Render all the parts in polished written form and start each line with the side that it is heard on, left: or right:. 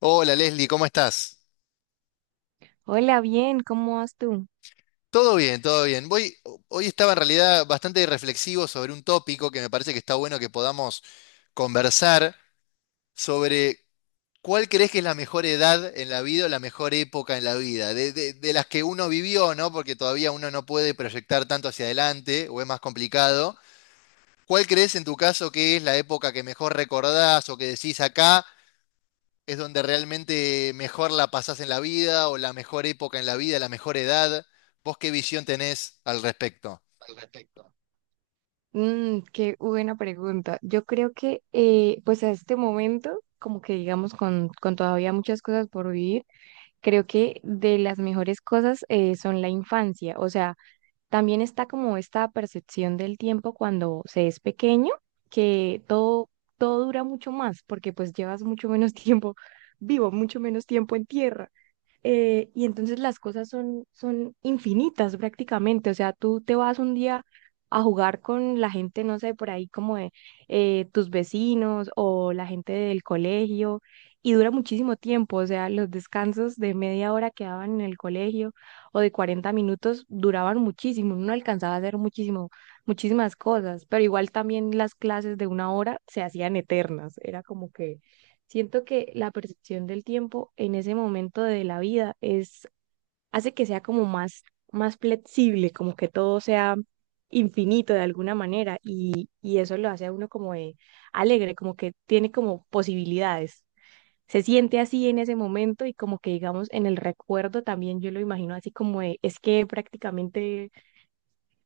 left: Hola Leslie, ¿cómo estás?
right: Hola, bien, ¿cómo vas tú?
left: Todo bien, todo bien. Hoy estaba en realidad bastante reflexivo sobre un tópico que me parece que está bueno que podamos conversar sobre cuál crees que es la mejor edad en la vida o la mejor época en la vida, de las que uno vivió, ¿no? Porque todavía uno no puede proyectar tanto hacia adelante o es más complicado. ¿Cuál crees en tu caso que es la época que mejor recordás o que decís acá? Es donde realmente mejor la pasás en la vida o la mejor época en la vida, la mejor edad. ¿Vos qué visión tenés al respecto?
right: Qué buena pregunta. Yo creo que, pues a este momento, como que digamos, con todavía muchas cosas por vivir, creo que de las mejores cosas son la infancia. O sea, también está como esta percepción del tiempo cuando se es pequeño, que todo, todo dura mucho más, porque pues llevas mucho menos tiempo vivo, mucho menos tiempo en tierra. Y entonces las cosas son infinitas prácticamente. O sea, tú te vas un día a jugar con la gente, no sé, por ahí como de tus vecinos o la gente del colegio y dura muchísimo tiempo. O sea, los descansos de media hora que daban en el colegio o de 40 minutos duraban muchísimo. Uno alcanzaba a hacer muchísimo, muchísimas cosas, pero igual también las clases de una hora se hacían eternas. Era como que siento que la percepción del tiempo en ese momento de la vida hace que sea como más flexible, como que todo sea infinito de alguna manera y eso lo hace a uno como de alegre, como que tiene como posibilidades. Se siente así en ese momento y como que digamos en el recuerdo también yo lo imagino así como de, es que prácticamente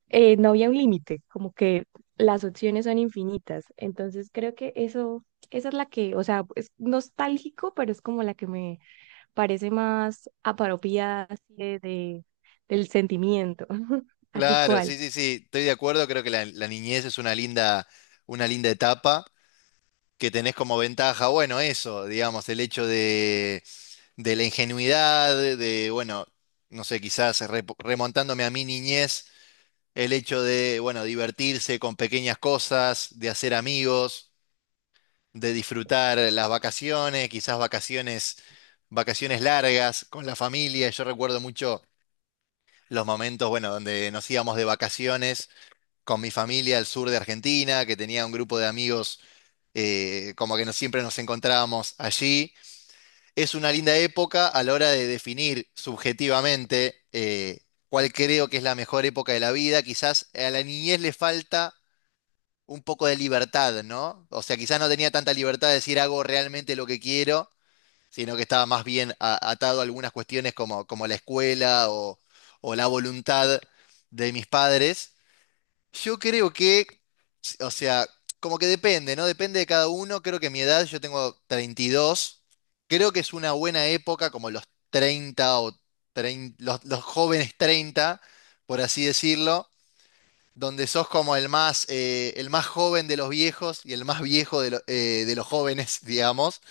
right: no había un límite, como que las opciones son infinitas. Entonces creo que eso, esa es la que, o sea, es nostálgico, pero es como la que me parece más apropiada así del sentimiento. ¿A ti
left: Claro, sí,
right: cuál?
left: sí, sí, estoy de acuerdo, creo que la niñez es una linda etapa que tenés como ventaja, bueno, eso, digamos, el hecho de la ingenuidad, de, bueno, no sé, quizás remontándome a mi niñez, el hecho de, bueno, divertirse con pequeñas cosas, de hacer amigos. De disfrutar las vacaciones, quizás vacaciones, vacaciones largas con la familia. Yo recuerdo mucho los momentos, bueno, donde nos íbamos de vacaciones con mi familia al sur de Argentina, que tenía un grupo de amigos, como que siempre nos encontrábamos allí. Es una linda época a la hora de definir subjetivamente cuál creo que es la mejor época de la vida. Quizás a la niñez le falta un poco de libertad, ¿no? O sea, quizás no tenía tanta libertad de decir hago realmente lo que quiero sino que estaba más bien atado a algunas cuestiones como, como la escuela o la voluntad de mis padres. Yo creo que, o sea, como que depende, ¿no? Depende de cada uno. Creo que mi edad, yo tengo 32, creo que es una buena época, como los 30 o 30 los jóvenes 30, por así decirlo. Donde sos como el más joven de los viejos y el más viejo de los jóvenes, digamos.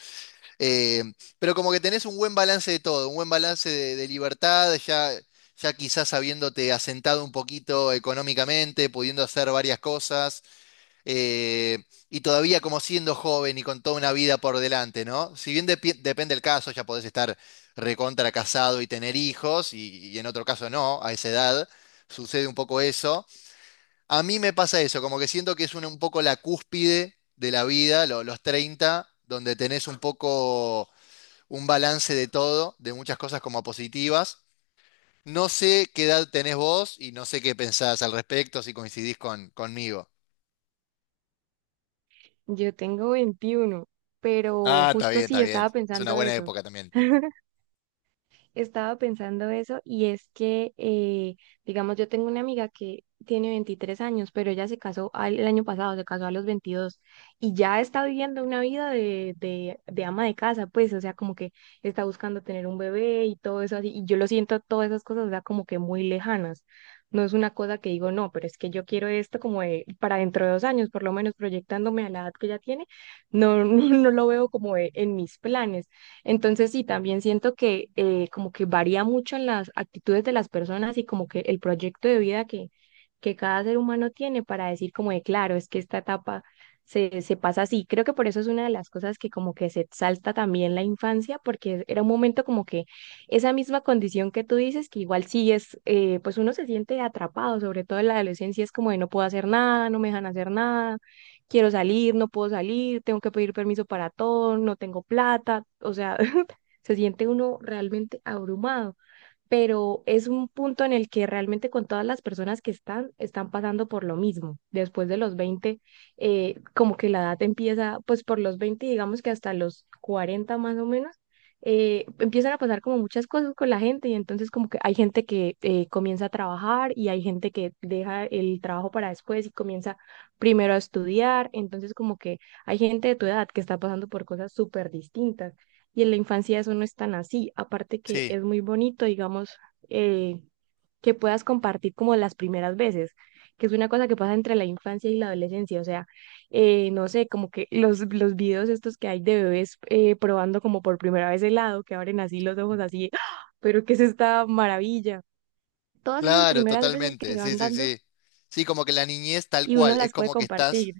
left: Eh, pero como que tenés un buen balance de todo, un buen balance de libertad, ya quizás habiéndote asentado un poquito económicamente, pudiendo hacer varias cosas, eh, y todavía como siendo joven y con toda una vida por delante, ¿no? Si bien depende el caso, ya podés estar recontra casado y tener hijos, y en otro caso no, a esa edad sucede un poco eso. A mí me pasa eso, como que siento que es un poco la cúspide de la vida, los 30 donde tenés un poco un balance de todo, de muchas cosas como positivas. No sé qué edad tenés vos y no sé qué pensás al respecto, si coincidís conmigo.
right: Yo tengo veintiuno, pero
left: Ah, está
right: justo
left: bien, está
right: sí
left: bien.
right: estaba
left: Es una
right: pensando
left: buena
right: eso.
left: época también.
right: Estaba pensando eso y es que, digamos, yo tengo una amiga que tiene 23 años, pero ella se casó al- el año pasado, se casó a los 22 y ya está viviendo una vida de ama de casa, pues, o sea, como que está buscando tener un bebé y todo eso así. Y yo lo siento, todas esas cosas, o sea, como que muy lejanas. No es una cosa que digo, no, pero es que yo quiero esto como de- para dentro de dos años, por lo menos proyectándome a la edad que ella tiene, no, no, lo veo como de- en mis planes. Entonces sí, también siento que como que varía mucho en las actitudes de las personas y como que el proyecto de vida que cada ser humano tiene para decir como de claro, es que esta etapa se pasa así. Creo que por eso es una de las cosas que como que se exalta también la infancia, porque era un momento como que esa misma condición que tú dices, que igual sí es, pues uno se siente atrapado, sobre todo en la adolescencia, es como de no puedo hacer nada, no me dejan hacer nada, quiero salir, no puedo salir, tengo que pedir permiso para todo, no tengo plata, o sea, se siente uno realmente abrumado, pero es un punto en el que realmente con todas las personas que están pasando por lo mismo. Después de los 20, como que la edad empieza, pues por los 20, digamos que hasta los 40 más o menos, empiezan a pasar como muchas cosas con la gente y entonces como que hay gente que comienza a trabajar y hay gente que deja el trabajo para después y comienza primero a estudiar, entonces como que hay gente de tu edad que está pasando por cosas súper distintas y en la infancia eso no es tan así. Aparte que
left: Sí,
right: es muy bonito, digamos, eh, que puedas compartir como las primeras veces, que es una cosa que pasa entre la infancia y la adolescencia. O sea, no sé, como que los videos estos que hay de bebés probando como por primera vez helado, que abren así los ojos así, ¡ah! Pero ¿qué es esta maravilla? Todas esas
left: claro,
right: primeras veces que
left: totalmente.
right: se
left: Sí,
right: van
left: sí,
right: dando
left: sí. Sí, como que la niñez tal
right: y uno
left: cual, es
right: las puede
left: como que estás...
right: compartir.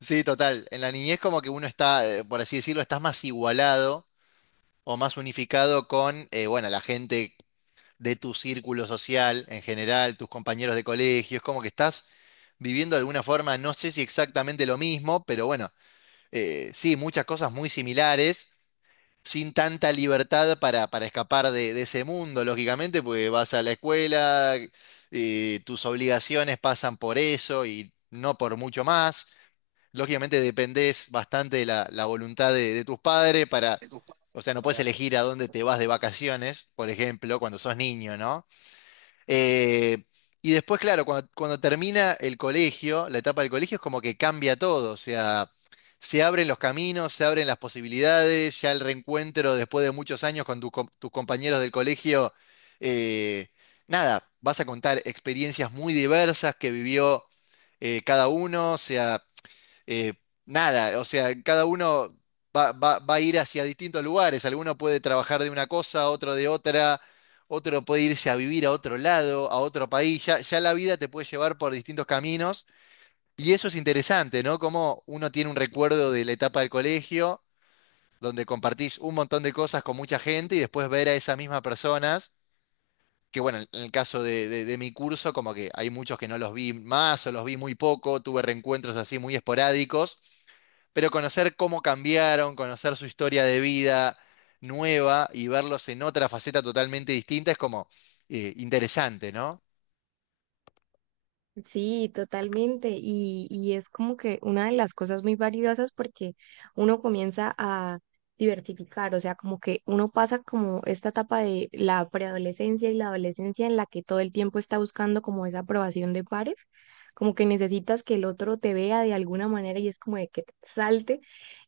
left: Sí, total. En la niñez como que uno está, por así decirlo, estás más igualado o más unificado con, bueno, la gente de tu círculo social en general, tus compañeros de colegio. Es como que estás viviendo de alguna forma, no sé si exactamente lo mismo, pero bueno, sí, muchas cosas muy similares, sin tanta libertad para escapar de ese mundo, lógicamente, porque vas a la escuela, tus obligaciones pasan por eso y no por mucho más. Lógicamente dependés bastante de la voluntad de tus padres para, o sea, no puedes elegir a dónde te vas de vacaciones, por ejemplo, cuando sos niño, ¿no? Eh, y después, claro, cuando termina el colegio, la etapa del colegio es como que cambia todo, o sea, se abren los caminos, se abren las posibilidades, ya el reencuentro después de muchos años con tus compañeros del colegio, eh, nada, vas a contar experiencias muy diversas que vivió cada uno, o sea eh, nada, o sea, cada uno va a ir hacia distintos lugares. Alguno puede trabajar de una cosa, otro de otra, otro puede irse a vivir a otro lado, a otro país. Ya la vida te puede llevar por distintos caminos. Y eso es interesante, ¿no? Como uno tiene un recuerdo de la etapa del colegio, donde compartís un montón de cosas con mucha gente y después ver a esas mismas personas. Que bueno, en el caso de de mi curso, como que hay muchos que no los vi más o los vi muy poco, tuve reencuentros así muy esporádicos. Pero conocer cómo cambiaron, conocer su historia de vida nueva y verlos en otra faceta totalmente distinta es como interesante, ¿no?
right: Sí, totalmente. Y es como que una de las cosas muy valiosas porque uno comienza a diversificar, o sea, como que uno pasa como esta etapa de la preadolescencia y la adolescencia en la que todo el tiempo está buscando como esa aprobación de pares, como que necesitas que el otro te vea de alguna manera y es como de que te salte,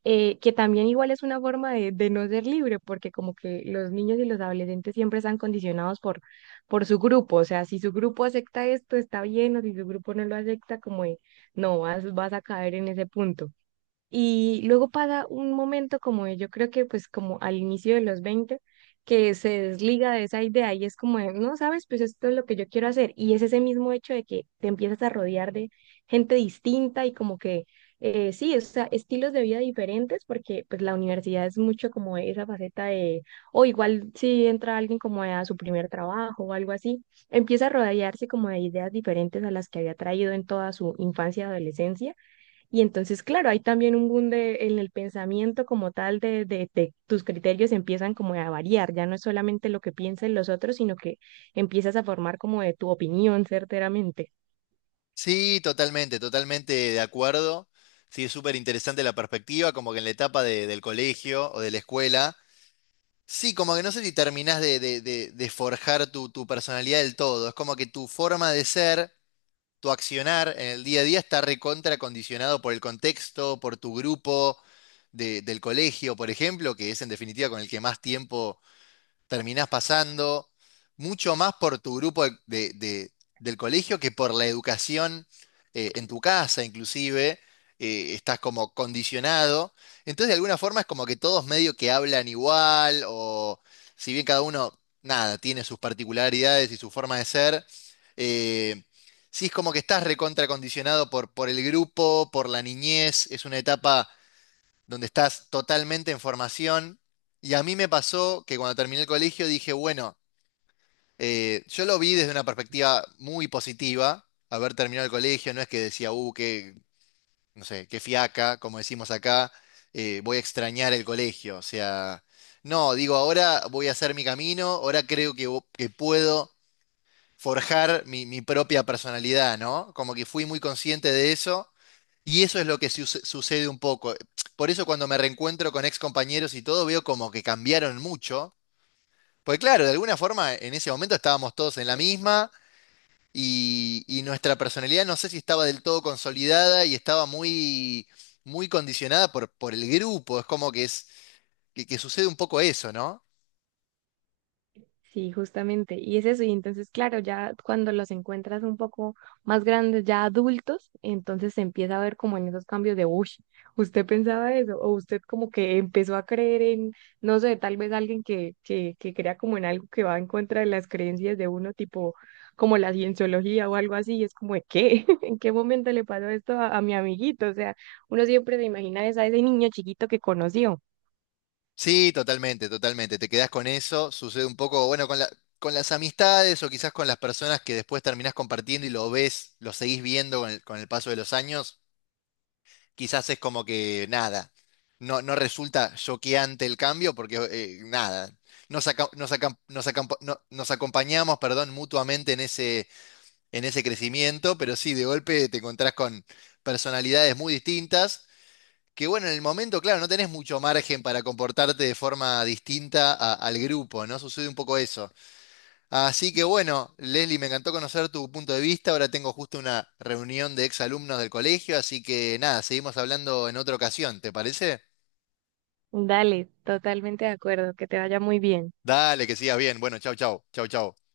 right: que también igual es una forma de no ser libre porque como que los niños y los adolescentes siempre están condicionados por su grupo, o sea, si su grupo acepta esto, está bien, o si su grupo no lo acepta, como de, no, vas a caer en ese punto. Y luego pasa un momento como de- yo creo que pues como al inicio de los 20 que se desliga de esa idea y es como de, no, sabes, pues esto es lo que yo quiero hacer. Y es ese mismo hecho de que te empiezas a rodear de gente distinta y como que, sí, o sea, estilos de vida diferentes, porque pues la universidad es mucho como esa faceta de, o igual si entra alguien como a su primer trabajo o algo así, empieza a rodearse como de ideas diferentes a las que había traído en toda su infancia y adolescencia, y entonces, claro, hay también un boom de- en el pensamiento como tal de tus criterios empiezan como a variar, ya no es solamente lo que piensan los otros, sino que empiezas a formar como de tu opinión certeramente.
left: Sí, totalmente, totalmente de acuerdo. Sí, es súper interesante la perspectiva, como que en la etapa del colegio o de la escuela. Sí, como que no sé si terminás de forjar tu, tu personalidad del todo. Es como que tu forma de ser tu accionar en el día a día está recontra condicionado por el contexto, por tu grupo del colegio, por ejemplo, que es en definitiva con el que más tiempo terminás pasando mucho más por tu grupo del colegio que por la educación en tu casa, inclusive, estás como condicionado. Entonces, de alguna forma es como que todos medio que hablan igual, o si bien cada uno, nada, tiene sus particularidades y su forma de ser, eh, sí es como que estás recontracondicionado por el grupo, por la niñez, es una etapa donde estás totalmente en formación. Y a mí me pasó que cuando terminé el colegio dije, bueno, yo lo vi desde una perspectiva muy positiva, haber terminado el colegio, no es que decía, qué, no sé, qué fiaca, como decimos acá, voy a extrañar el colegio. O sea, no, digo, ahora voy a hacer mi camino, ahora creo que, que puedo forjar mi, mi propia personalidad, ¿no? Como que fui muy consciente de eso. Y eso es lo que sucede un poco. Por eso cuando me reencuentro con ex compañeros y todo, veo como que cambiaron mucho. Porque claro, de alguna forma en ese momento estábamos todos en la misma y nuestra personalidad no sé si estaba del todo consolidada y estaba muy, muy condicionada por el grupo. Es como que sucede un poco eso, ¿no?
right: Sí, justamente. Y es eso. Y entonces, claro, ya cuando los encuentras un poco más grandes, ya adultos, entonces se empieza a ver como en esos cambios de, uy, usted pensaba eso, o usted como que empezó a creer en, no sé, tal vez alguien que crea como en algo que va en contra de las creencias de uno, tipo como la cienciología o algo así, y es como, ¿de qué? ¿En qué momento le pasó esto a mi amiguito? O sea, uno siempre se imagina esa- ese niño chiquito que conoció.
left: Sí, totalmente, totalmente. Te quedás con eso, sucede un poco, bueno, con con las amistades o quizás con las personas que después terminás compartiendo y lo ves, lo seguís viendo con el paso de los años. Quizás es como que nada, no resulta choqueante el cambio porque nada, nos, aca- nos, acam- nos acampa- no- nos acompañamos, perdón, mutuamente en ese crecimiento, pero sí, de golpe te encontrás con personalidades muy distintas. Que bueno, en el momento, claro, no tenés mucho margen para comportarte de forma distinta al grupo, ¿no? Sucede un poco eso. Así que bueno, Leslie, me encantó conocer tu punto de vista. Ahora tengo justo una reunión de exalumnos del colegio, así que nada, seguimos hablando en otra ocasión, ¿te parece?
right: Dale, totalmente de acuerdo, que te vaya muy bien.
left: Dale, que sigas bien. Bueno, chau, chau, chau, chau.